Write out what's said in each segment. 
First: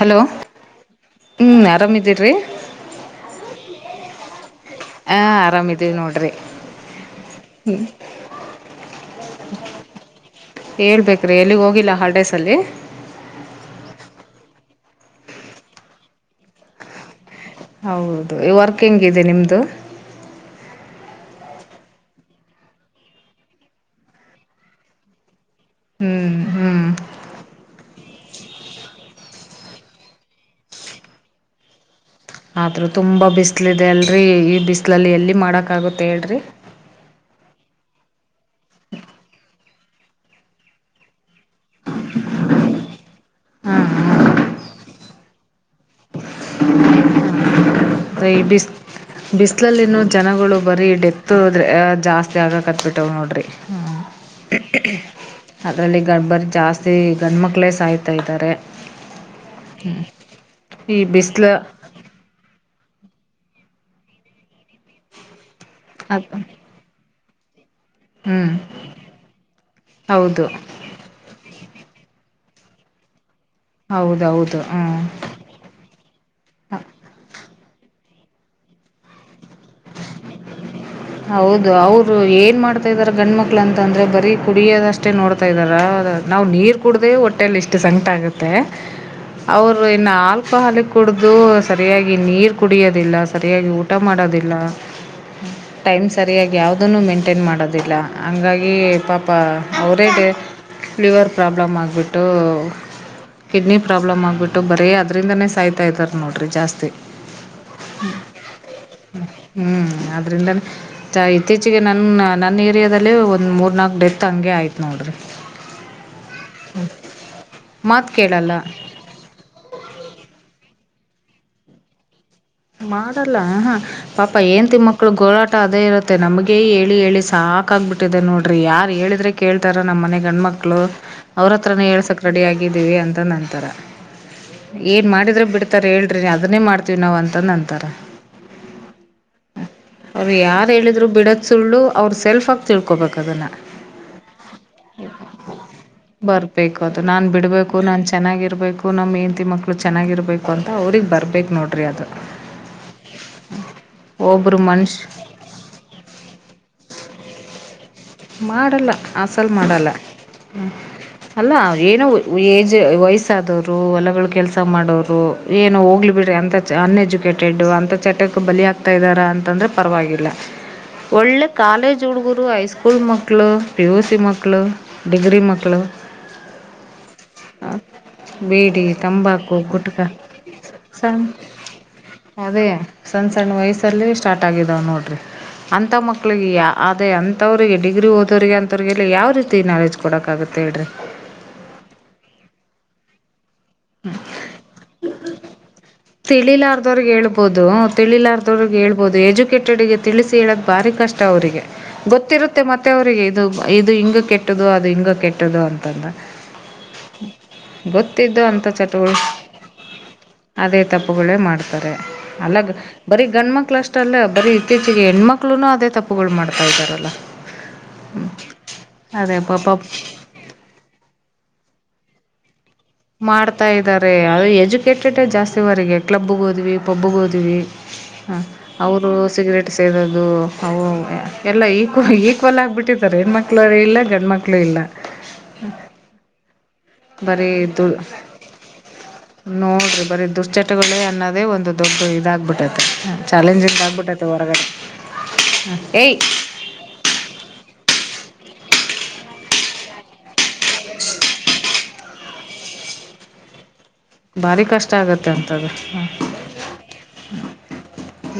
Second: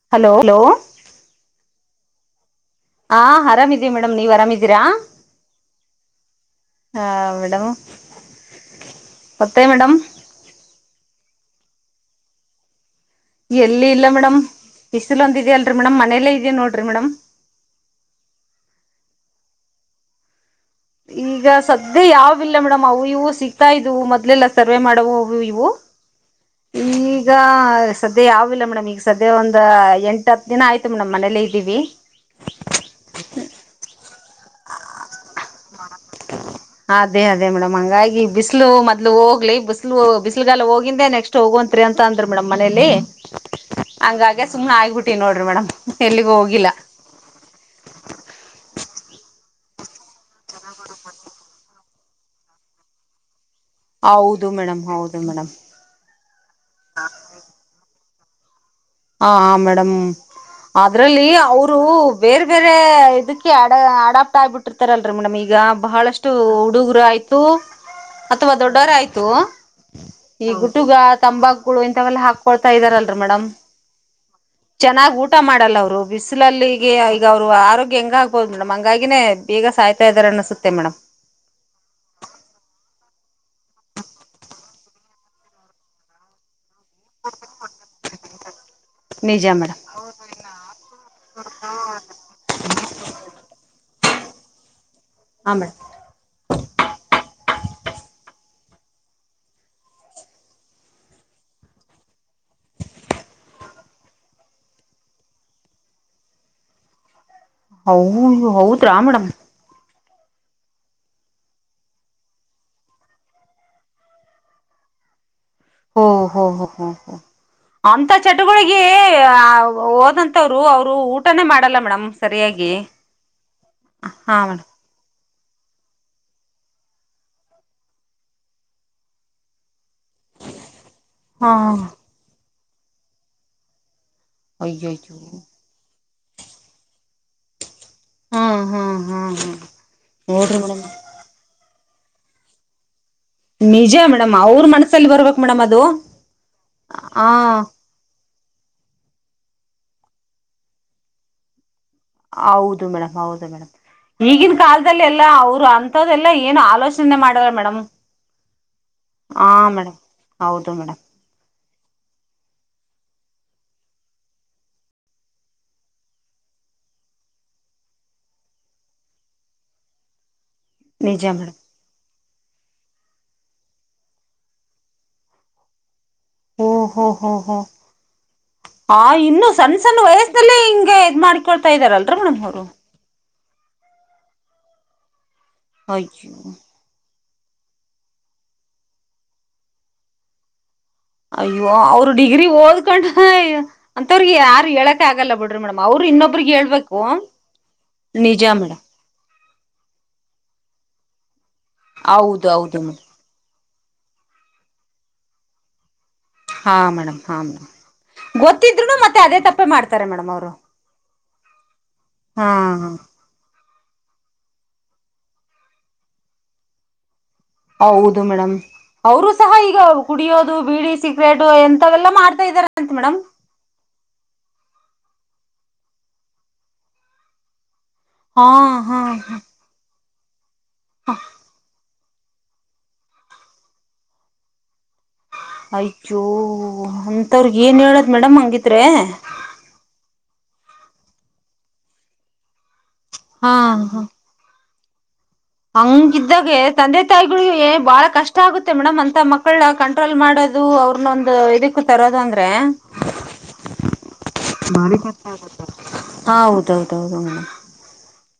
Hello ಹ್ಮ್ ಆರಾಮಿದ್ದೀರ್ ರಿ ಹ ಆರಾಮಿದೀವ್ ಮೇಡಮ್ ನೀವ್ ಆರಾಮಿದೀರಾ ಹಾ ಆರಾಮಿದೀವಿ ನೋಡ್ರಿ ಹ ಮೇಡಮ್ ಮತ್ತೆ ಮೇಡಂ. ಹೇಳ್ಬೇಕ್ರಿ ಎಲ್ಲಿಗ್ ಹೋಗಿಲ್ಲ ಹಾಲ್ಡೇಸಲ್ಲಿ? ಬಿಸಿಲು ಒಂದ್ ಇದೆಯಲ್ರಿ ಮೇಡಮ್ ಮನೇಲೆ ಇದೀನ್ ನೋಡ್ರಿ ಮೇಡಂ. ಹೌದು ಈ ವರ್ಕ್ ಹೆಂಗಿದೆ ನಿಮ್ದು? ಈಗ ಸದ್ಯ ಯಾವಿಲ್ಲ ಮೇಡಮ್ ಅವು ಇವು ಸಿಗ್ತಾ ಇದ್ವು ಮೊದ್ಲೇಲ್ಲಾ ಸರ್ವೆ ಮಾಡುವು. ಹ್ಮ್-ಹ್ಮ್ ಈಗ ಸದ್ಯ ಯಾವಿಲ್ಲ ಮೇಡಮ್ ಈಗ ಸದ್ಯ ಒಂದ್ ಎಂಟ ಹತ್ತ್ ದಿನ ಆಯ್ತು ಮೇಡಮ್ ಮನೇಲೆ ಇದೀವಿ. ಆತ್ರ ತುಂಬಾ ಬಿಸ್ಲ್ ಇದೆ ಅಲ್ರ್ ರೀ ಈ ಬಿಸ್ಲಲ್ಲಿ ಎಲ್ಲಿ ಮಾಡಕ್ ಆಗುತ್ತೆ ಹೇಳ್ರಿ? ಅದೇ ಅದೇ ಮೇಡಮ್ ಹಂಗಾಗಿ ಬಿಸ್ಲು ಮೊದ್ಲು ಹೋಗ್ಲಿ ಬಿಸಿಲು ಬಿಸಿಲುಗಾಲ ಹೋಗಿಂದೇ ನೆಕ್ಸ್ ಕ್ಸ್ಟ್ ಹೊಗೊಂತ್ರಿ ಅಂತ ಅಂದ್ರ ಮೇಡಮ್ ಮನೇಲಿ ಹಂಗಾಗೆ ಸುಮ್ ಆಗಿಬಿಟ್ ತಿ ನೋಡ್ರಿ ಮೇಡಮ್. ಹಾ ಎಲ್ಲಿಗೂ ಹೋಗಿಲ್ಲ [unintelligible] ಬಿಸ ಬಿಸ. ಬಿಸಿಲಲ್ಲಿನು ಜನಗಳು. ಬರೀ ಡೆತೂ [unintelligible] ಆ. ಜಾಸ್ತಿ ಆಗಕತ್ಬಿಟ್ಟವ ನೋಡ್ರಿ. ಹ ಹೌದು ಮೇಡಮ್ ಹೌದು ಮೇಡಮ್ ಅದರಲ್ಲಿ ಗ ಬರಿ ಜಾಸ್ತಿ ಗಂಡ ಮಕ್ಕಳೇ ಸಾಯ್ತ. ಯತಾ ಇದ್ದಾರೆ. ಹ ಮೇಡಮ್ ಈ ಅದ್ರಲ್ಲಿ. ಬಿಸಿಲು ಅವರು ಬೇರೆ ಬೇರೆ. ಅದಕ್ಕೆ ಅಡ ಅಡಾಪ್ಟ ಆಗಬಿಟ್ಟ. ಬಿಟ್ಟರ್ತಾರಲ್ರಿ ಮೇಡಮ್ ಈಗ ಬಹಳಷ್ಟು ಹುಡುಗುರು ಆಯ್ತು. ತು. ಅಥವಾ ಹ್ಮ್ ದೊಡ್ಡವರ ಆಯ್ತು ಈ ಹೌದು ಗುಟುಗ ತಂಬಾಕ. ಕೂಗಳು ಹಿಂತವೆಲ್ಲ ಹಾಕೊಳ್ತಾ ಇದರಲ್ಲರಿ ಮೇಡಮ್. ಹೌದೌದು ಹ್ಮ್ ಚೆನ್ನಾಗ ಊಟ ಮಾಡಲ್ಲ ಅವ್ರು ಬಿಸಿಲಲ್ಲಿಗೆ ಈಗ ಅವ್ರು ಆರೋಗ್ಯ ಹೆಂಗ ಆಗ. ಹೌದ ಮೇಡಮ್ ಹಂಗಾಗಿನೆ. ಹೌದು ಅವರು ಏನ ಮಾಡ್ತಾ ಇದಾರೊ ಗಂಡ ಮಕ್ಳು. ಕಳ ಅಂತ ಅಂದ್ರೆ ಬರೀ ಕುಡಿಯೋದಷ್ಟೇ ನೋಡ್ತಾ ಇದ್ದಾರ ಅವರ ನಾವ ನೀರ್. ಕುಡ್ಡೆ ಹೊಟ್ಟೆೆಯಲ್ಲಿ ಇಷ್ಟ ಸಂಗಟ ಆಗತ್ತೆ ನಿಜ ಮೇಡಮ್ ಅವರು ಇನ್ನ ಆಲ್ಕೊಹಾಲಿಕ್ ಕುಡ್ದು ಸರಿಯಾಗಿ ನೀರ ಕುಡಿಯೋದಿಲ್ಲ ಸರಿಯಾಗಿ ಊಟ. ಊಟಾ ಮಾಡೋದ. ದಿಲ್ಲಾ. ಹಾ ಮೇಡಮ್ ಟೈಮ್ ಸರಿಯಾಗಿ ಯಾವ್ದನು ಮೇಂಟೈನ್ ಮಾಡದ. ದಿಲ್ಲ ಹಂಗಾಗಿ ಪಾಪ ಎವರಿಡೇ ಲಿವರ್ ಪ್ರಾಬ್ಲಮ್ ಆಗಬಿಟ್ಟು ಕಿಡ್ನಿ ಪ್ರಾಬ್ಲಮ್ ಆಗಬಿಟ್ಟು ಬರೆ ಅದರಿಂದಾನೇ ಸಾಯ್ತಾ ಇದ್ದಾರ ನೋಡ್ರಿ ಜಾಸ್ತಿ. ಹೌ ಹೌದ್ರಾ ಮೇಡಮ್. ಹ್ ಅದರಿಂದಾನೆ ಚಾ ಇತ್ತೀಚಿಗೆ ನನ್ನ ನನ್ನ ಏರಿಯಾದಲ್ಲೆ ಒಂದ ಮೂರ ನಾಲ್ಕ ಡೆತ್ ಹಂಗೆ ಆಯ್ತ ನೋಡ್ರಿ. ಹೊ ಓಹೋ ಹ ಮಾತ್ ಅಂತ ಕೇಳಲ್ಲ ಚಟಗಳಿಗೆ ಆ ಹೋದಂತವರು ಅವರು. ಅವರು ಊಟನೇ ಮಾಡಲ್ಲ ಮೇಡಮ್. ಸರಿಯಾಗಿ ಮಾಡಲ್ಲ ಹಹ ಪಾಪ ಹಾ ಮೇಡಮ್ ಹೆಂತಿ ಮಕ್ಳು ಗೋಳಾಟ. ಟ ಅದೇ ಇರತ್ತೆ ನಮಗೆ ಹೇಳಿ ಹೇಳಿ ಸಾಕ ಆಗ್ಬಿಟ್ಟಿದೆ ನೋಡ್ರಿ ಯಾರ ಹೇಳಿದ್ರೆ ಕೇಳ್ತಾರ. ನಮ್ಮ ಮನೆ ಗಂಡ ಮಕ್ಕಳು ಅವ್ರ ಹಾ ಹತ್ರಾನೆ ಹೆಳ್ಸಕ ರೆಡಿ ಆಗಿ. ಆಗಿದೀವಿ ಅಂತ ಅಂದ ಅನ್ನತಾರ. ಏನ ಅಯ್ಯಯ್ಯೋ ಮಾಡಿದ್ರರು ಬಿಡ್ತಾರ ಹೇಳ. [unintelligible] ಅದನ್ನೇ ಮಾಡತೀವಿ ನಾವ ಅಂತ. ಅಂತ ಅಂದ ಅನ್ನತರ. ಹ್ಮ್ ಹ್ಮ್ ಹ್ಮ್ ಹ್ಮ್ ಅವರ ನೋಡ್ರಿ ಯಾರ ಮೇಡಮ್ ಹೇಳಿದ್ರು ಬಿಡೋದ ಸುಳ್ಳು. ಅವ್ರರು ಸೆಲ್ಫ ಆಗಿ ತಿಳ್ಕೋಬೇಕು ನಿಜ ಮೇಡಮ್ ಅವ್ರ ಮನಸಲ್ಲಿ ಬರ್ಬೇಕು ಮೇಡಮ್ ಅದು ಆ ಇರ್ಬೇಕು ನಮ್ ಹೆಂಡತಿ ಮಕ್ಕಳು ಚೆನ್ನಾಗಿರ್ಬೇಕು ಅಂತ ಅವ್ರಗ್ ಬರ್ಬೇಕು ನೋಡ್ರಿ ಅದು ಹೌದು ಮೇಡ್ ಹೌದು ಮೇಡ ಈಗಿನ ಒಬ್ಬರು ಮನುಷ್ಯ ಕಾಲದಲ್ಲಿ ಎಲ್ಲಾ ಅವರು ಅಂಂತ್ದಲ್ಲಾ ಏನು ಆಲೋಚನೆ ಮಾಡಾರ ಮೇಡ ಮಾಡಲ್ಲ ಹ ಅಸಲು ಮೇಡ ಮಾಡಲ್ಲ ಹೌದು ಮೇ ಅಲ್ಲ ಏನೋ ಏಜ್ ವಯಸ್ಸಾದವರು ಹೊಲಗಳು ಕೆಲಸ ಮಾಡೋರು ಏನೋ ಹೋಗ್ಲಿ ಬಿಡ್ರಿ ಅಂತ ಅನ್ಎಜುಕೇಟೆಡ್ಡು ಅಂತಥ ಚಟ್ಟಕ್ಕೆ ಬಲಿಿಯಾಗಗ್ತಾ ಇದ್ದಾರಾ ಅಂತಂದರೆೆ ಪರವಾಗಿಲ್ಲ ನಿಜ ಒಳ್ಳೆ ಮೇಡಮ್ ಕಾಲೇಜ್ ಉುಡುಗುರು ಹೈಸ್ಕೂಲ್ ಸ್ಕೂಲ್ ಮೋಕ್ಕಳ ಪಿ ಯು ಸಿ ಮೋಕ್ಕಳ ಡಿಗ್ರಿ ಮೋಕ್ಕಳ ಓ ಹೋ ಹೋ ಹೋ ಬೀಡಿ ಆ ಇನ್ನು ತಂಬಾಕು ಸಣ್ಣ ಸಣ್ಣ ಗುಟ್ಕಾ ವಯಸ್ಲ್ಲಿ ಹಿಂಗೆ ಇದ್ ಸಣ್ಣ ಮಾಡ್ಕ ಕೊಡ್ತಾ ಇದ್ದಾರಲ್ರ ಮಡಮ್ ಅವ್ರು ಅದೇ ಸಣ್ಣ ಸಣ್ಣ ವಯಸ್ಸಲ್ಲಿ ಸ್ಟಾರ್ಟ್ ಆಗಿದ್ದಾವೆ ನೋಡಿರಿ ಅಂತ ಅಯ್ಯೋ ಮಕ್ಕಳಿಗೆ ಅೇ ಅಂತ ಅಂತವ್ರರಿಗೆ ಡಿ್ರಿಓದೋ್ರರಿಗೆ ಅಂತವ್ರರಿಗೆಲ್ಲ ಯಾವ ರೀತಿ ನಾಲೆಜ್ ಕೊಡಕ್ಕ ಆಾಗುತ್ತೆ ಹೇಳ್ರಿ ಅಯ್ಯೋ ಅವರು ಡಿಗ್ರಿ ಓದ್ಕೊಂಡ ಅಂತವ್ರಿಗೆ ಯಾರು ಹೇಳಕ ಆಗಲ್ಲ ಬಿಡ್ರಿ ಮೇಡಮ್ ಅವರು ಇನ್ನೊಬ್ರಿಗೆ ಹೇಳ್ಬೇಕು ತಿಳಿಲಾರ್ದವ್ರಿಗೆ ಹೇಳ್ಬೋದು ನಿಜ ಮೇಡಮ್ ಕಡಿಗೆ ತಿಳಿಸಿ ಹೇಳದ ಭಾರಿ ಕಷ್ಟ ಅವರಿಗೆ ಹೌದು ಗೊತ್ತಿರುತ್ತೆ ಹೌದು ಮತ್ತೆ ಮೇಡಮ್ ಅವರಿಗೆ ಇದು ಇದು ಹಿಂಗ ಕೆಟ್ಟದ್ದ ಅದು ಹಿಂಗ ಕೆಟ್ಟದು ಅಂತಂದ ಹಾ ಮೇಡಮ್ ಹಾ ಮೇಡ್ ಗೊತ್ತತ್ತು ಟುವಿ ಅದೇ ತಪ್ಪುಗಳೇ ಮಾಡ್ತಾರೆ ಹಾ ಅಲ್ಲ ಬರಿ ಗಂಡ ಹೆಣ್ಮಕ್ಳ ಅಷ್ಟಲ್ಲೇ ಬರೀ ಇತ್ತೀಚಿಗೆ ಹೆಣ್ಮಕ್ಳುನು ಅದೇ ತಪ್ಪುಗಳು ಮಾಡ್ತಾ ಇದ್ದಾರಲ್ಲಾ ಹೌದು ಮೇಡಮ್ ಅವರು ಸಹ ಈಗ ಪಾಪ ಕುಡಿಯೋದು ಬೀಡಿ ಸಿಕ್ರೆಟ್ ಎ ೆಲ್ಲ ಮಾಡ್ತಾ ಇದ್ದಾರೆ ಮಾಡ್ತಾ ಇದ್ದಾರೆ ಅದು ಹೆಜು ಕೆಟ್ಟಟ್ಟ ಜಾಸ್ತಿವರೆಗೆ ಕ್ಲಬ್ಬಗ ಹೋದ್ವಿ ಪಬ್ಗೋದ್ವಿ ಹ ಹಾ ಹಾ ಅವರು ಹಾ ಸಿಗರೇಟ್ ಸೇ ದು ಹ ಎಲ್ಲ ಈ ಈಕ್ವಲ್ ಆಗ್ಿಬಿಟ್ಟಿದ್ದಾರೆ ಹೆಣ್ಮ ಮಕ್ಳು ಇಲ್ಲ ಗಂಡ ಮಕ್ಳು ಇಲ್ಲ ಆಯಚ್ಚು ಬರೀ ಅಂತವ್ರಗ್ ಏನ್ ದು ಹೇಳದ್ ಮೇಡಮ್ ಹಂಗಿದ್ರೆ ನೋಡಿರಿ ಬರೀ ದುಶ್ಚಟಗಳೇ ಅನ್ನೋದೇ ಒಂದು ದೊಡ್ಡ ಇದಾಗಬಿಟ್ಟದೆ ಹಾ ಚಾಲೆಂಜಿಂಗ್ ಹ ಆಗ್ಬಿಟ್ಟೈತೆ ಹೊರಗಡೆ ಹಾಂ ಏಯ್ ಹಂಗಿದ್ದಾಗೆ ತಂದೆ ತಾಯಿಗಳು ಏ. ಬಾಳ ಕಷ್ಟ ಆಗುತ್ತೆ ಮೇಡಮ್ ಅಂತ ಮಕ್ಕಳನಾ ಕಂಟ್ರೋಲ್ ಮಾಡೋದು ಅವ್ರನ್ನೊಂದ ಇದಕ್ಕ ತರೋದು ಅಂದ್ರೆ. ಬಾರಿ ಕಷ್ಟ ಆಗತ್ತ ಹಂತದ ಹೌದೌದೌದು ಮೇಡಮ್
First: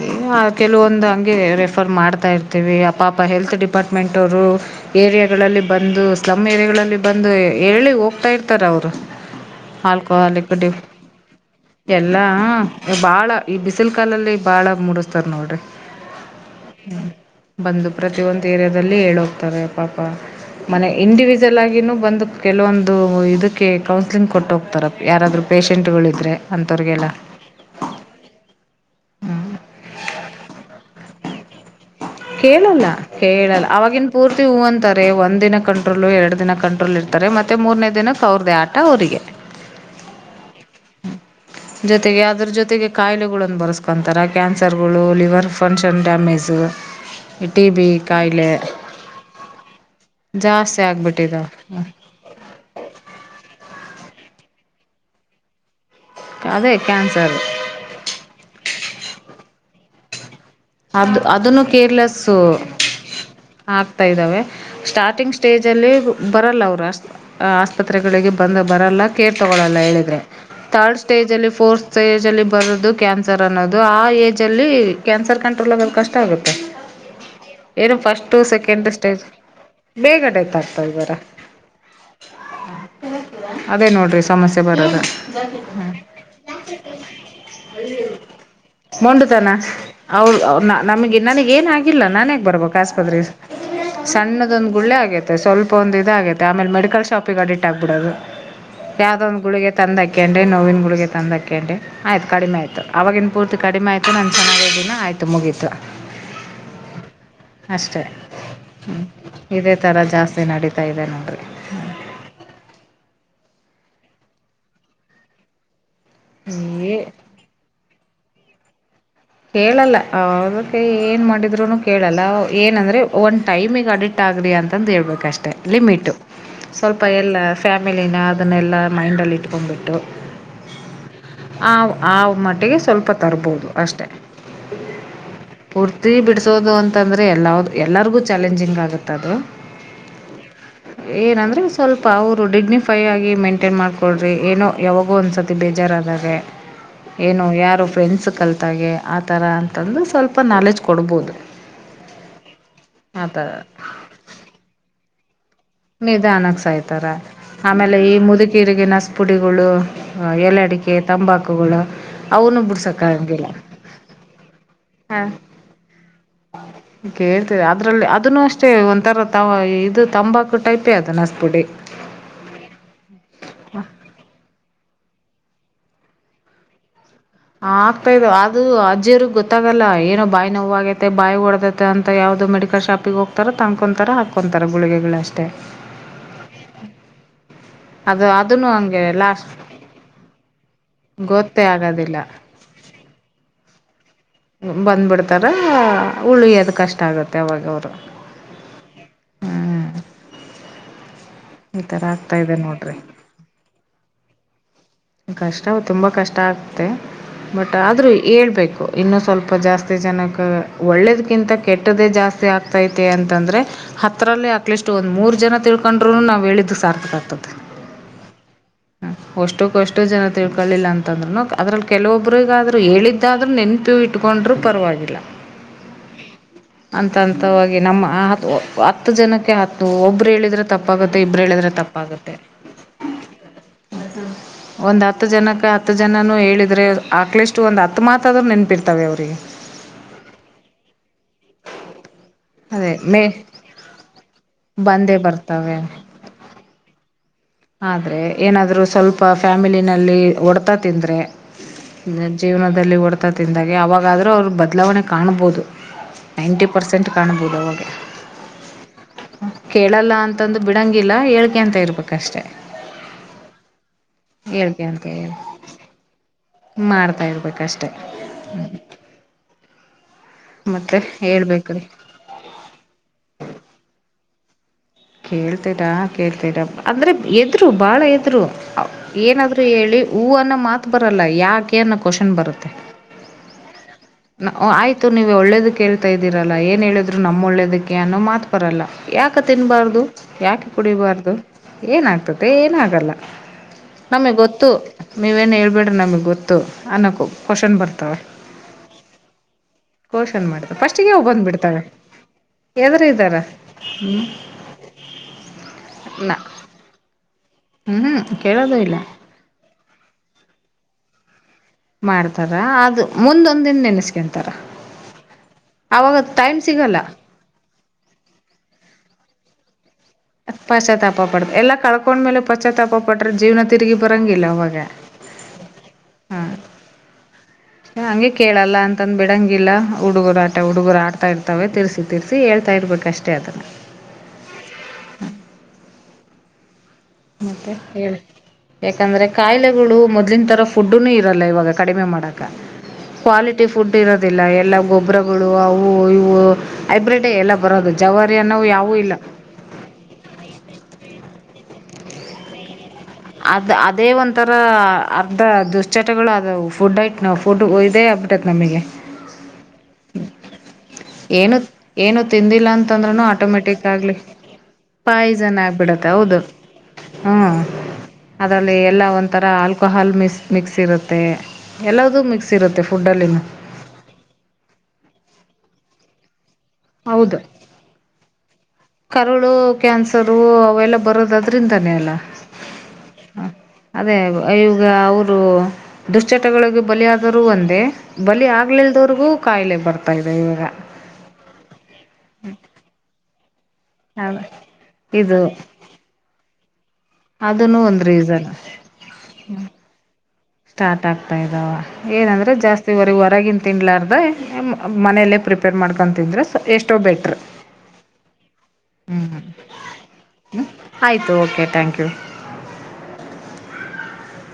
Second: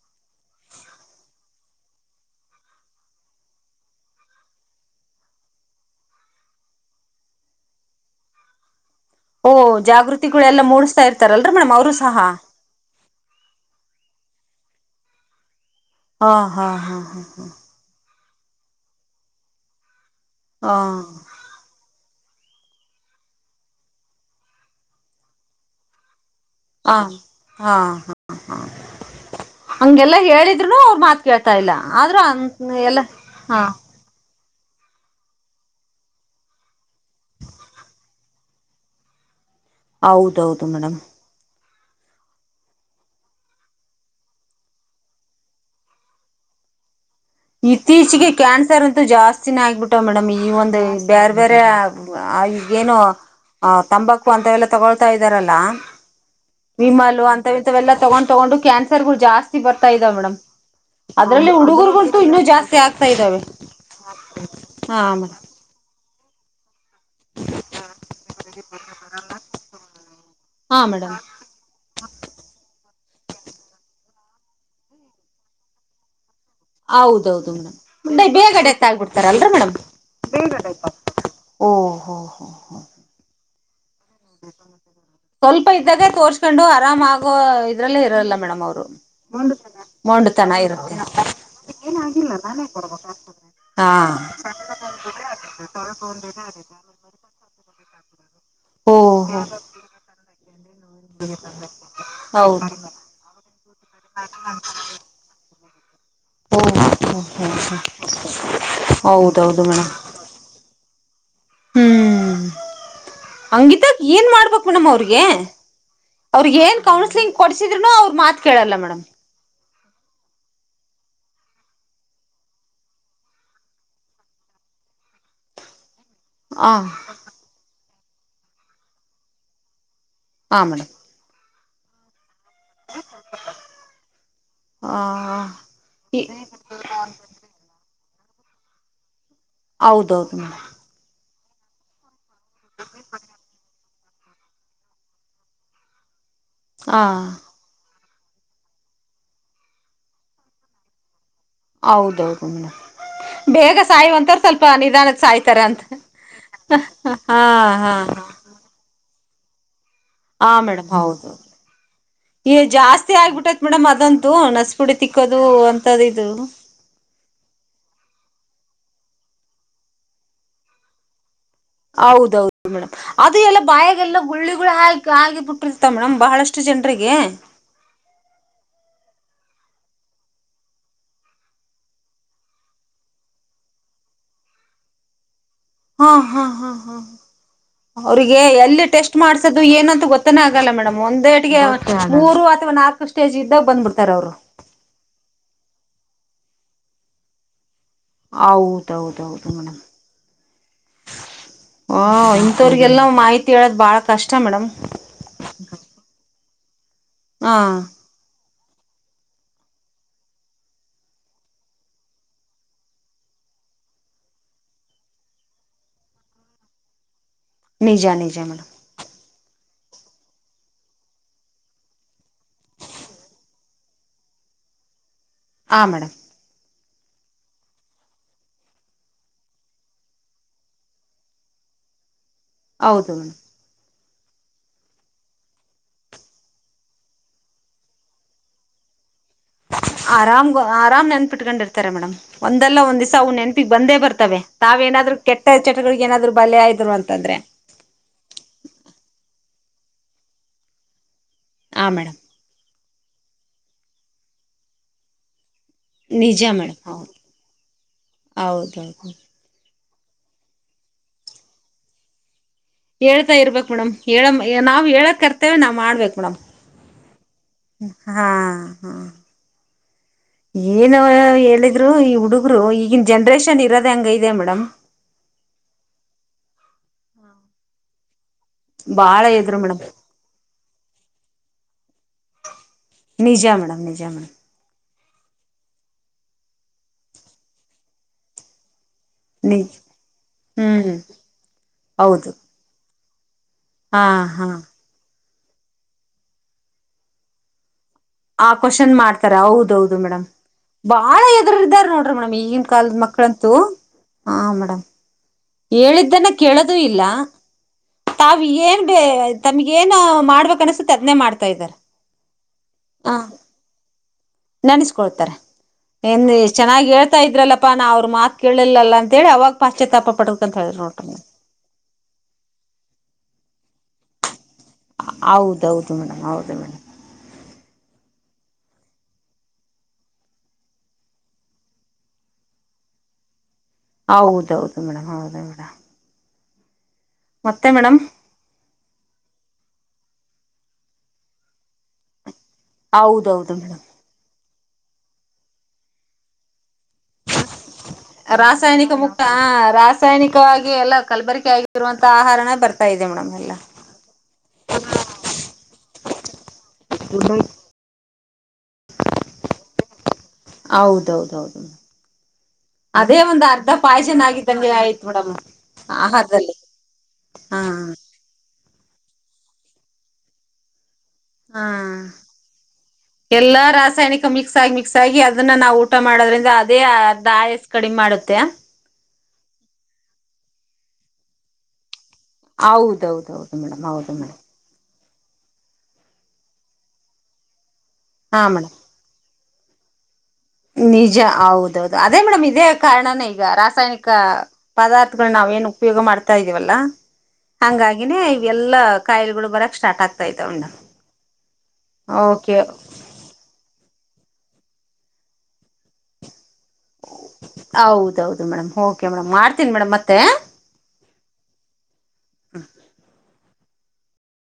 ಏನ್ ಕೆಲವೊಂದು ಹಂಗೆ. ರೆಫರ್ ಮಾಡ್ತಾ ಇರ್ತೀವಿ ಅಪ್ಪಪ್ಪ ಹೆಲ್ತ್ ಡಿಪಾರ್ಟ್ಮೆಂಟ್ವರು ಏರಿಯಾಗಳಲ್ಲಿ ಬಂದು ಸ್ಲಮ್ ಏರಿಯಾಗಳಲ್ಲಿ ಬಂದು ಹೇಳಿ ಹೋಗ್ತಾ ಇರ್ತಾರ ಅವರು. ಓ ಜಾಗೃತಿಕ. ಆಲ್ಕೋಹಾಲಿಕ್ ಎಲ್ಲಾ ಡಿ ಮೂಡಸ್ತಾ ಇರ್ತಾಲರಿ ಮೇಡಮ್ ಅವ್ರು ಸಹ. ಬಾಳ ಈ ಬಿಸಿಲ ಕಾಲಲ್ಲಿ ಬಾಳ ಮುಡಿಸ್ತಾರ ನೋಡ್ರಿ. ಹಾ ಹಾ ಹಾ ಹಾ ಹಾ. ಬಂದು ಪ್ರತಿಯೊಂದು ಏರಿಯಾದಲ್ಲಿ ಹೇಳ ಹೋಗ್ತಾರೆ ಪಾ. ಪಾ ಹಾ ಮನೆ ಇಂಡಿವಿಜುವಲ್ ಆಗಿನು ಬಂದ. ಕೆಲವೊಂದು ಇದಕ್ಕೆ ಕೌನ್ಸಲಿಂಗ್ ಕೊಟ್ಟು ಹೋಗ್ತಾರ ಯಾರಾದ್ರೂ ಪೇಷೆಂಟಗಳಿದ್ರೆ. ಹಾ ಹಾ ಹಾ ಹಂಗೆಲ್ಲಾ ಹೇಳಿದ್ರುನು ಅವ್ರ ಮಾತ. ಕೇಳ್ತಾ ಇಲ್ಲ. ಆದ್ರೂ ಕೇಳಲ್ಲ ಎಲ್ಲ ಹಾ ಕೇಳಲ್ಲ ಅವಾಗಿನ ಪೂರ್ತೆ. ಹೂ ಅಂತಾರೆ ಒಂದ ದಿನ ಕಂಟ್ರೋಲು ಎರಡ ದಿನ ಕಂಟ್ರೋಲ್ ಇರ್ತಾರೆ ಮತ್ತೆ ಮೂರನೇ ದಿನಕ್ಕೆ ಅವ್ರದೇ ಆಟ ಅವರಿಗೆ. ಹೌದೌದು ಮೇಡಮ್. ಜೊತೆಗೆ ಅದ್ರ ಜೊತೆಗೆ ಕಾಯಿಲೆಗಳನ್ನು ಬರೆಸ್ಕೊಂತಾರೆ ಕ್ಯಾನ್ಸರ್ಗಳು liver function damage. T B ಇತ್ತೀಚೆಗೆ ಕಾಯಿಲೆ ಕ್ಯಾನ್ಸರ್ ಅಂತೂ ಜಾಸ್ತಿನ ಆಗಿಬಿಟ್ಟವ ಮೇಡಮ್ ಈ ಒಂದ ಜಾಸ್ತಿ ಬ್ಯಾರ ಆಗ್ಬಿಟ್ಟಿದಾವ ಬ್ಯಾರೆ ಈಗ ಏನೋ ಅ. ತಂಬಾಕು ಹಂತವೆಲ್ಲ ತಗೊಳ್ತಾ ಇದ್ದಾರಲ್ಲಾ. ಅದೇ ವಿಮಲ್ ಕ್ಯಾನ್ಸರ್ ಅಂತ ಇಂಥವೆಲ್ಲ ತಗೊಂಡ ತಗೊಂಡು ಕ್ಯಾನ್ಸರ್ ಗಳು ಜಾಸ್ತಿ ಬರ್ತವೆ. ತ ಇದಾವ ಮೇಡಮ್. ಅದು ಅದ್ರಲ್ಲಿ ಅದನ್ನು ಹುಡುಗರ್ಗಂತೂ ಕೇರ್ಲೆಸ್ ಇನ್ನೂ ಜಾಸ್ತಿ ಆಗ್ತಾ ಇದ್ದಾವೆ ಆಗ್ತಾ ಇದ್ದಾವೆ ಹಾ ಸ್ಟಾರ್ಟಿಂಗ್ ಮೇಡಮ್ ಸ್ಟೇಜ್ ಅಲ್ಲಿ. ಬರಲ್ಲ ಅವ್ರು ಅಷ್ಟ. ಆಸ್ಪತ್ರೆಗಳಿಗೆ ಬಂದ ಬರಲ್ಲ ಕೇರ್ ತಗೊಳ್ಳಲ್ಲ ಹೇಳಿದ್ರರೆ ಹಾ ಥರ್ಡ್ ಮೇಡಮ್ ಸ್ಟೇಜಲ್ಲಿ ಫೋರ್ತ್ ಸ್ಟೇಜ ಅಲ್ಲಿ ಬರೊದು ಕ್ಯಾನ್ಸರ್. ರ್ ಅನ್ನೋದು ಆ ಏಜ್ ಅಲ್ಲಿ ಕ್ಯಾನ್ಸರ್ ಕಂಡ. [unintelligible] ಕಷ್ಟ ಆಗುತ್ತ. ಹೌದೌದು ಮೇಡಮ್ ಬೇಗ ಡೆತ್ ಸೆಕೆಂಡ್ ಸ್ಟೇಜ್ ಆಗಬಿಡ್ತಾರಲ್ಲರಿ ಮೇಡಮ್ ಬೇಗ ಡೆತ್ ಆಗ್ತಾರೆ ಓಹೋಹೊ. ಅದೇ ನೋಡ. ಸ್ವಲ್ಪ ಇದ್ದಾಗ ತೋರ್ಸ್ಕೊಂಡು ಆರಾಮ ಆಗೋ ಇದ್ರಲ್ಲೇ ಇರಲ್ಲ ಮೇಡಮ್ ಅವರು ಮೊಂಡತನಾ. ಅವ ನಾ ನಮಗ ನನಗ ಏನಾಗಿಲ್ಲ ನಾನ ಯಾಕ ಬರ್ಬೇಕ ಆಸ್ಪತ್ರೆಗ ಹಾ ಸಣ್ಣದೊಂದ ಗುಳ್ಳೆ ಆಗೈತ ಸ್ವಲ್ಪ ಒಂದ ಇದ ಆಗೈತೆ ಆಮೇಲೆ ಮೆಡಿಕಲ್ ಶಾಪಿಗೆ ಅಡಿಟ್ ಆಗ್ಬಿಡೋದು. ಓ ಯಾವ್ದ ಒಂದ ಹೋ ಗುಳಿಗೆ ತಂದ. [unintelligible] [unintelligible] ಗುಳಿಗೆ ತಂದ [unintelligible] ಆಯ್ತ ಕಡಿಮೆ ಹೌದು ಆಯ್ತ ಆವಾಗಿ ಪೂರ್ತೆ. ಕಡಿಮೆ ಆ್ತು ನನ್ ಚನ್ನಾಗಿಲ್ಲ [unintelligible] ಿತ [inaudible] ಓ ಹ ಹ ಹ ಅಷ್ಟೆ ಹ್ಮ್ ಹೌದೌದು ಇದೇ ಮೇಡಮ್ ತರ ಜಾಸ್ತಿ ನಡೀತಾ ಇದೆ ನೋಡರಿ ಹ್ಮ [unintelligible] ಹಂಗಿತ ಏನ್ ಮಾಡ್ಬೇಕು ನಮ್ ಅವ್ರಿಗೆ ಅವ್ರಗ್ ಏನ್ ಏ ಕೌನ್ಸಲಿಂಗ್ ಕೊಡ್ಸಿದ್ರುನ ಅವ್ರರು ಮಾತ್ರ [inaudible] ಕೇಳಲ್ಲ ಮೇಡಮ್ ಕೇಳಲ್ಲ ಅದಕ್ಕೆ ಏನು ಮಾಡಿದ್ರರು ಕೇಳಲ್ಲ ಏನಂದರೆ ಒಂದು ಟೈಮಿಗೆ ಅಡಿಟ್ ಆಗರಿಿ ಅಂತಂದು ಹೇಳಬೇಕಷ್ಟೆ ಲಿಮಿಟು ಹ ಸ್ವಲ್ಪ ಎಲ್ಲ [unintelligible] ಆಮೇಲೆ ಅದನ್ನೆಲ್ಲ ಮೈಂಡಲ್ಲಿ ಇಟ್ಕೊ್ಬಿಟ್ಟು ಹಾ ಮೇಡಮ್ ಆ್ ಆ್ ಮ [unintelligible] ಿಗೆ ಸ್ವಲ್ಪ ತರಬಹುದು ಅಷ್ಟೇ ಆ [unintelligible] ಹರ್ತಿಿ ಬಿಡ್ಸೋದು ಅಂತಂದ್ರೆ ಎಲ್ಲ್ದ [unintelligible] ಎಲ್ಲರಿಗೂ ಚಾಲೆಂಜಿಂಗ್ ಆಗುತ್ತೆ ಅದು ಹೌದೌದು ಮೇಡ್ [unintelligible] ಏನಂದರೆ ಸ್ವಲ್ಪ ಅವರು ಡಿಗ್ನಿಫೈ ಆಗಿ ಮೈಂಟೈನ್ ಮಾಡ್ಕೊಂಡು ಕೊಡ್ರಿ ಏನೋ ಯಾವಾಗೂ ಒಂದು್ಸತಿ ಬೇಜಾರಾದಾಗೆ ಹಾ [unintelligible] ಏನು ಯಾರು ಫ್ರೆಂಡ್ಸ್ ಕಲ್ತಾಗೆ ಆ ಥರ ಅಂತಂದು ಸ್ವಲ್ಪ ನಾಲೆಜ್ ಕೊಡ್ಬೋದು ಹೌದೌದು ಮೇಡಮ್ ಆ ಬೇಗ ಸಾಯುವಂತ ಸ್ವಲ್ಪ ನಿಧಾನ [unintelligible] ಸಾಯ ಮಧ ಅಾನಕ್ ಸ ಆಾಯ್ತಾರ ಹಾ ಆಮೇಲೆ ಈ ಮುದುಕೀಗಿನ ಪುಡಿಗಳು ಹ ಹಾ ಎಲ್ಲ ಮೇಡಮ್ ಅಡಿಕೆ ಹೌದು ತಂಬಾಕುಗಳು ಈ ಅವನು ಜಾಸ್ತಿ ಬಿಡ್ಸಕ್ಕಂಗಿಲ್ಲ ಆಗ್ಬಿಟ್ಟೈತ್ ಮೇಡಮ್ ಅದಂತೂ ನಸ್ಪುಡಿ ಹ ತಿಕ್ಕೋದು ಅಂತದ್ ಇದು ಕೇಳ್ತೇವೆ ಅದ್ರಲ್ಲಿ ಅದನ್ನು ಅಷ್ಟ ಅಷ್ಟೇ ಒಂಥರ ತ ಇದು ತಂಬಾಕು ಟೈಪಿ ಅದದೆ ಹೌದೌದು ಮೇಡಮ್ ಅದು ಎಲ್ಲ ಬಾಯಾಗಲ್ಲ ಗುಳ್ಳಿ ಹಾ ಆ ಹಾಗೆ ಬಿುಟ್ಟಿರ್ತ ಮೇಡಮ್ ಬಹಳಷ್ಟು ಜನರಿಗೆ ಹ ಆಗ್ತಾ ಇದ್ದ ಅದು ಅಜರ್ಗ್ ಗೊತ್ತಾಗಲ್ಲ ಏನೋ ಬಾಯಿ ನೋವು ಆಾಗೈತೆ ಬಾಯ್ ಒಡದತೆ ಅಂತ ಯಾವವು್ದೋ ಮೆಡಿಕಲ್ ಶಾಪಿಗೆ ಹೋಗ್ತಾರ ತನ್ಕೊತಾರ ಹಾಕೊತಾರೆ ಗುಳಿಗೆಗಳಷ್ಟೇ ಹಾ ಹಾ ಹಾ ಹಾ ಅದು ಅವರಿಗೆ ಅದನ್ನು ಎಲ್ಲಿ ಹಂಗೆ ಟೆಸ್ಟ್ ಲಾಸ್ಟ್ ಮಾಡ್ಸೋದು ಏನು ಅಂತ ಗೊತ್ತನೇ ಆಗಲ್ಲ ಮೇಡಮ್ ಒಂದೇಟಿಗೆ ಗೊತ್ತೇ ಆಗೋದಿಲ್ಲ ಮೂರು ಅಥವಾ ನಾಲ್ಕು ಸ್ಟೇಜ್. ಬಂದ ಬಿಡ್ತಾರ ಅವರು. ಬಂದ್ಬಿಡ್ತಾರ ಉಳ್ಯದ್ ಕಷ್ಟ ಆಗತ್ತೆ ಅವಾಗ್ ಅವಗ. ಹೌದೌದೌದು ಮೇಡಮ್. ಈ ಥರ ಓ ಆಗ್ತಾ ಇದೆ ನೋಡ್ರಿ ಇಂತವ್ರಿಗೆಲ್ಲ ಮಾಹಿತಿ ಹೇಳೋದ್ ಬಾಳ ಕಷ್ಟ ಮೇಡಮ್. ರೆ ಹಾ ಬಟ್ ಆದ್ರೂ ಹೇಳ್ಬೇಕ್. ಇನ್ನು ಸ್ವಲ್ಪ ಜಾಸ್ತಿ ಜನಕ ಒಳ್ಳೇದಕ್ಕಿಂತ ಕೆಟ್ಟದ್ದೇ ಜಾಸ್ತಿ ಆಗ್ತೈತೆ ಅಂತಂದ್ರೆ ಹತ್ತರಲ್ಲಿ ಅಟ್ಲೀಸ್ಟ್ ಒಂದ್ ಮೂರ್ ಜನ ತಿಳ್ಕೊಂಡ್ರುನು ನಾವ್ ಹೇಳಿದು ಸಾರ್ತಕ ಆತು. ನಿಜ ನಿಜ ಮೇಡಮ್. ಅಷ್ಟು ಕಷ್ಟು ಜನ ತಿಳ್ಕೊಳ್ಳಿಲ್ಲ ಅಂತಂದ್ರರುನು ಅದ್ರಲ್ಲಿ ಕೆಲವೊಬ್ಬ್ರಗಾದ್ರು ಹೇಳಿದ್ದಾದ್ರು ನೆನಪ್ ಇಟ್ಕೊಂಡ್ರು ಪರ್ವಾಗಿಲ್ಲ. ಹ ಮೇಡಮ್. ಅಂತಂತವಾಗಿ ನಮ್ಮ ಹ ಹತ್ತು ಜನಕ್ಕೆ ಹತ್ ಒಬ್ರು ಹೇಳಿದ್ರೆ ತಪ್ಪಾಗುತ್ತೆ ಇಬ್ರ್ ಹೇಳದ್ರೆ ತಪ್ಪಾಗುತ್ತೆ. ಹೌದು ಮೇಡ್. ಹದು ಒಂದ್ ಹತ್ ಜನಕ ಹತ್ ಜನನು ಹೇಳಿದ್ರೆ ಆಕ್ಲಿಷ್ಟು ಒಂದ್ ಹತ್ ಮಾತ್ ಆದ್ರು ನೆನ್ಪಿರ್ತಾವೆ ಅವ್ರಿಗೆ. ಆರಾಮ್ ಆರಾಮ್ ನೆನಪಿಟ್ಕೊಂಡಿರ್ತಾರೆ ಮೇಡಮ್ ಒಂದಲ್ಲ ಅದೇ ಒಂದ್ ದಿವ್ಸ ಮೇ ಅವ್ ನೆನ್ಪಿಗ್ ಬಂದೇ ಬರ್ತಾವೆ ತಾವ್ ಏನಾದ್ರು ಬಂದೇ ಕೆಟ್ಟ ಬರ್ತವೆ ಚಟಗಳಿಗೆ ಏನಾದ್ರು ಬಲಿ ಆಯ್ದ್ರು ಅಂತಂದ್ರೆ. ಆದ್ರೆ ಏನಾದ್ರು ಸ್ವಲ್ಪ ಫ್ಯಾಮಿಲಿನಲ್ಲಿ ಹೊಡ್ತಾ ತಿಂದ್ರೆ. ಹಾ ಮೇಡಮ್ ನೆ ಜೀವ್ನ್ದ್ ದಲ್ಲಿ ಓಡ್ತಾ ತಿಂದಾಗೆ ಅವಾಗಾದ್ರು ಅವ್ರು ಬದ್ಲಾವಣೆ ಕಾಣ್ಬೊದು. ನಿಜ ಮೇಡಂ ಹೌದು ಹೌದೌದು. ಕೇಳಲ್ಲ ಅಂತಂದ್ ಬಿಡಂಗಿಲ್ಲ ಹೇಳ್ಕೆಂತ ಇರ್ಬೇಕ್. ಕಷ್ಟ ಹೇಳ್ತಾ ಇರ್ಬೇಕ್ ಮೇಡಮ್ ಹೇಳಮ್, ನಾವ್ ಹೇಳ್ಕ್ಯಂತ ಹೇಳ ಕರ್ತವ್ಯ ನಾವ್ ಮಾಡ್ಬೇಕ್ ಮೇಡಮ್. ಮಾಡ್ತಾ ಇರ್ಬೇಕಷ್ಟೆ. ಹಾ ಹಾ ಮತ್ತು ಏನು ಹೇಳ್ಬೇಕು ರೀ ಹೇಳಿದ್ರು ಈ ಹುಡುಗ್ರು ಈಗನ್ ಜನ್ರೇಷನ್ ಇರೋದೆ ಹಂಗ್ ಐ ಇದೆ ಮೇಡಮ್. ಕೇಳ್ತೇಡಾ ಕೇಳ್ತೇಡ ಅಂದ್ರೆ ಎದ್ರು ಬಾಳ ಎದ್ರು. ಬಾಳ ಇದ್ರು ಏನಾದ್ರು ಮೇಡಮ್ ಹೇಳಿ ಹೂ ಅನ್ನ ಮಾತ್ ಬರಲ್ಲ ಯಾಕ್ ಕೇರ್ನ ಕೊಷಶನ್ ಬರುತ್ತೆ. ನಿಜ ಮೇಡಮ್ ನಿಜ್ ನ್ ಓ ಆಯ್ತ್ ತು ನೀವೇ ಒಳ್ಳೇದಕ್ಕೆ ಹೇಳ್ತಾ ಇದ್ದೀರಲ್ಲ ಏನ್ ಹೇಳಿದ್ರು ನಮ್ ಒಳ್ಳೇದಕ್ಕೆ ಅನ್ನೋ ಮಾತ್ ಬರಲ್ಲ. ಯಾಕ ನಿಜ ತಿನ್ನಬಾರ್ದು ಯಾಕ್ ಹ್ಮ್ ಕುಡಿಬಾರ್ದು ಹೌದು ಏನಾಗ್ತದೆ ಏನಾಗಲ್ಲ. ಹಾ ನಮ್ಗ್ ಹಾ ಗೊತ್ತು. ನೀವೇನು ಹೇಳ್ಬೇಡ್ರಿ ನಮ್ಗ ಗೊತ್ತು ಅನ್ನೋಕ್ಕು ಕ್ವಶಷನ್ ಬರ್ ಆ ಕೋಷನ್ ಮಾಡ್ ತರ ಹೌದೌದು ಮೇಡಮ್ ಕ್ವಶನ್ ಮಾಡ್ತಾರೆ ಫಸ್ಟಿಗೆ ಬಾಳ ಅವು ಎದ್ರು ಬಂದ್ಬಿಡ್ತವೆ ಇದ್ದಾರ್ ನೋಡ್ರಿ ಮೇಡಮ್ ಈಗಿನ್ ಕಾಲದ್ ಎದ್ರು ಇದ್ದಾರೆ ಮಕ್ಕಳಂತೂ ಹಾ ಮೇಡಮ್ ಹೇಳಿದ್ದನ್ನ ನಾ ಕೇಳದು ಇಲ್ಲ. ಹ್ಞೂ [unintelligible] ತಾವ್ ಕೇಳೋದು ಏನ್ ಇಲ್ಲ ಬೇ ತಮಿಗ್ ಏನೊ ಮಾಡ್ಬೇಕ್ ಅನಿಸುತೆ ತದ್ನೆ ಮಾಡ್ತಾ ಇದಾರೆ. ಮಾಡ್ತಾರ ಅದು ಹ ಮುಂದೊಂದಿನ ನೆನೆಸ್ಕೊಂತಾರ ನನ್ಸ್ಕೊಳ್ತಾರೆ ಅವಾಗ ಏನ್ ಎಷ್ ಟೈಮ್ ಚೆನ್ನಾಗಿ ಸಿಗಲ್ಲ ಹೇಳ್ತಾ ಇದ್ರಲ್ಲಪ್ಪಾ ನಾ ಅವ್ರ ಮಾತ್ ಕೇಳಿಲ್ಲಲ್ಲ ತೆಳಿ ಅವಗ್ ಪ ಪಶತಾಪ ಪಡ್ ಎಲ್ಲ ಕಳ್ ಕೊಂಡ್ ಮೇಲು ಪಶತಾಪ ಪಟ್ಟ್ರ ಜೀವ್ನ ತಿರ್ಗಿ ಬರಂಗಿಲ್ಲ ಅವ ಹೌದೌದು ಮೇಡಮ್ ಹೌದು ಮೇಡಮ್. ಹಂಗೆ ಕೇಳಲ್ಲ ಅಂತಂದ್ ಬಿಡಂಗಿಲ್ಲ ಹುಡುಗುರ್ ಆಟ ಹುಡುಗಗುರ್ ಆಡ್ತಾ ಇರ್ತಾವೆ ತಿರ್ಸಿ ತಿರ್ಸಿ ಹೇಳ್ತಾ ಇರ್ಬೇಕ್ ಅಷ್ಟೇ ಅದನ್ನ. ಹೌದೌದು ಮೇಡಮ್ ಹೌದು ಮೇಡಮ್. ಮತ್ತೆ ಹೇಳ್ ಯಾಕಂದ್ರೆ ಕಾಯ್ಲೆ ಇವ್ಳು ಮೊದ್ಲಿನ್ ತರ ಫುಡ್ನು ಇರಲ್ಲ ಇವಾಗ ಕಡಿಮೆ ಮಾಡಕ್ ಹೌದೌದು ಕ್ವಾಲಿಟಿ ಮೇಡಮ್ ಫುಡ್ ಇರೋದಿಲ್ಲ ಎಲ್ಲ ಗೊಬ್ಬರ ಗಳು ಅವು ಇವು. ಹೈಬ್ರಿಡೇ ಎಲ್ಲ ಬರೋದು ಜವಾರಿ ಅನ್ನೋವು ರಾಸಾಯನಿಕ ಯಾವೂ ಇಲ್ಲ ಮುಖ ಆ ರಾಸಾಯನಿಕವಾಗಿ ಎಲ್ಲಾ ಕಲ್ಬರಿಕೆ ಆಗಿರುವಂ ತ ಆಹಾರನ ಬರ್ ಅದ್ ಅದೇ ಒಂಥರ ಅರ್ಧ ದುಶ್ಚಟಗಳು ಅದವು ಫುಡ್ ಐ ಫುಡ್ ಐದೆ. ಟ್ಟತ್ ನಮಿಗೆ. ಏನು ಹೌದೌದೌದು ಏನು ತಿಂದಿಲ್ಲ ಅದೇ ಅಂತಂದ್ರನು ಒಂದು ಅರ್ಧ ಆಟೋಮೆಟಿಕ್ ಆಗ್ಲಿ ಪಾಯ್ಸನ್ ಆಗಿದ್ದಂಗೆ ಆಯ್ತು ಮೇಡಮ್ ಪಾಯ್ಜನ್ ಆಗ್ಬಿಡತ್ತೆ ಹೌದು ಆಹಾರದಲ್ಲಿ ಹ್ಮ. ಹಾ ಅಲ್ಲಿ ಎಲ್ಲ ಒಂತರ ಆಲ್ಕೋಹಾಲ್ ಮಿ ಮಿಕ್ಸ್ ಇರುತ್ ಹಾ ಫುಡ್ಡಲ್ಲಿನೂ ಎಲ್ಲಾ ರಾಸಾಯ್ನಿಕ ಮಿಕ್ಸ್ ಆಗಿ ಮಿಕ್ಸ್ ಆಗಿ ಅದನ್ನ ನಾವ್ ಊಟ ಮಾಡದ್ರೆ ರಾದ್ ದೇ ಅದ್ ಹೌದು ಆಯಾಸ್ ಕಡಿಮ್ ಮಾಡುತ್ತೆ. ಕರುಳು ಕ್ಯಾನ್ಸರು ಅವೆಲ್ಲ ಬರೋದ್ ಅದ್ರಿಂದಾನೇ ಅಲ್ಲ. ಹೌದೌದು ಮೇಡಮ್ ಹೌದು ಮೇಡಮ್. ರು ದುಶ್ಚಟಗಳಿಗೆ ಬಲಿಯಾದರೂ ಒಂದೇ. ಹಾ ಬಲಿ ಮೇಡಮ್ ಆಗ್ಲಿಲ್ದವ್ರಗೂ ಕಾಯ್ಲೆ ಬರ್ ನಿಜ ಹೌದೌದು ಅದೇ ಮೇಡಮ್ ಇದೇ ಕಾರ್ಣನೆ ಈಗ ರಸ ಸಯ್ನಿಕ ಹ ಪದಾರ್ಥಗಳನ್ನ ಇದು ನಾವೇ ಏನ್ ಉಪಯೋಗ್ ಮಾಡ್ತಾ ಇವಲ್ಲ. ಅದನ್ನು ಒಂದು ಹಂಗಾಗಿನೇ ರೀಸನ್ ಇವೆಲ್ಲಾ ಕಾಯ್ಲೆಗುಳ್ ಬರಕ್ ಸ್ಟಾರ್ಟ್ ಆಗ್ ಸ್ಟಾರ್ಟ್ ಆಗ್ತಾ ಇದಾವ ಏನಂದ್ರೆ ಓಕೆ ಜಾಸ್ತಿವರ ಹೊರಗಿನ್ ತಿನ್ಲಾರ್ದೆ ಮ್ ಮನೆಲ್ಲೇ ಪ್ರಿಪೇರ್ ಮಾಡ್ಕೊಂತಿಂದ್ರೆ ಸ ಎಷ್ಟೋ ಬೆಟ್ರ್ ಹೌದೌದು ಮೇಡಮ್ ಓಕೆ ಹ್ಞೂ ಮೇಡಮ್ ಮಾಡ್ತೀನಿ ಮೇಡಮ್ ಮತ್ತೆ ಹ್ಞ ಆಯ್ತು ಓಕೆ ಥ್ಯಾಂಕ್ ಯು.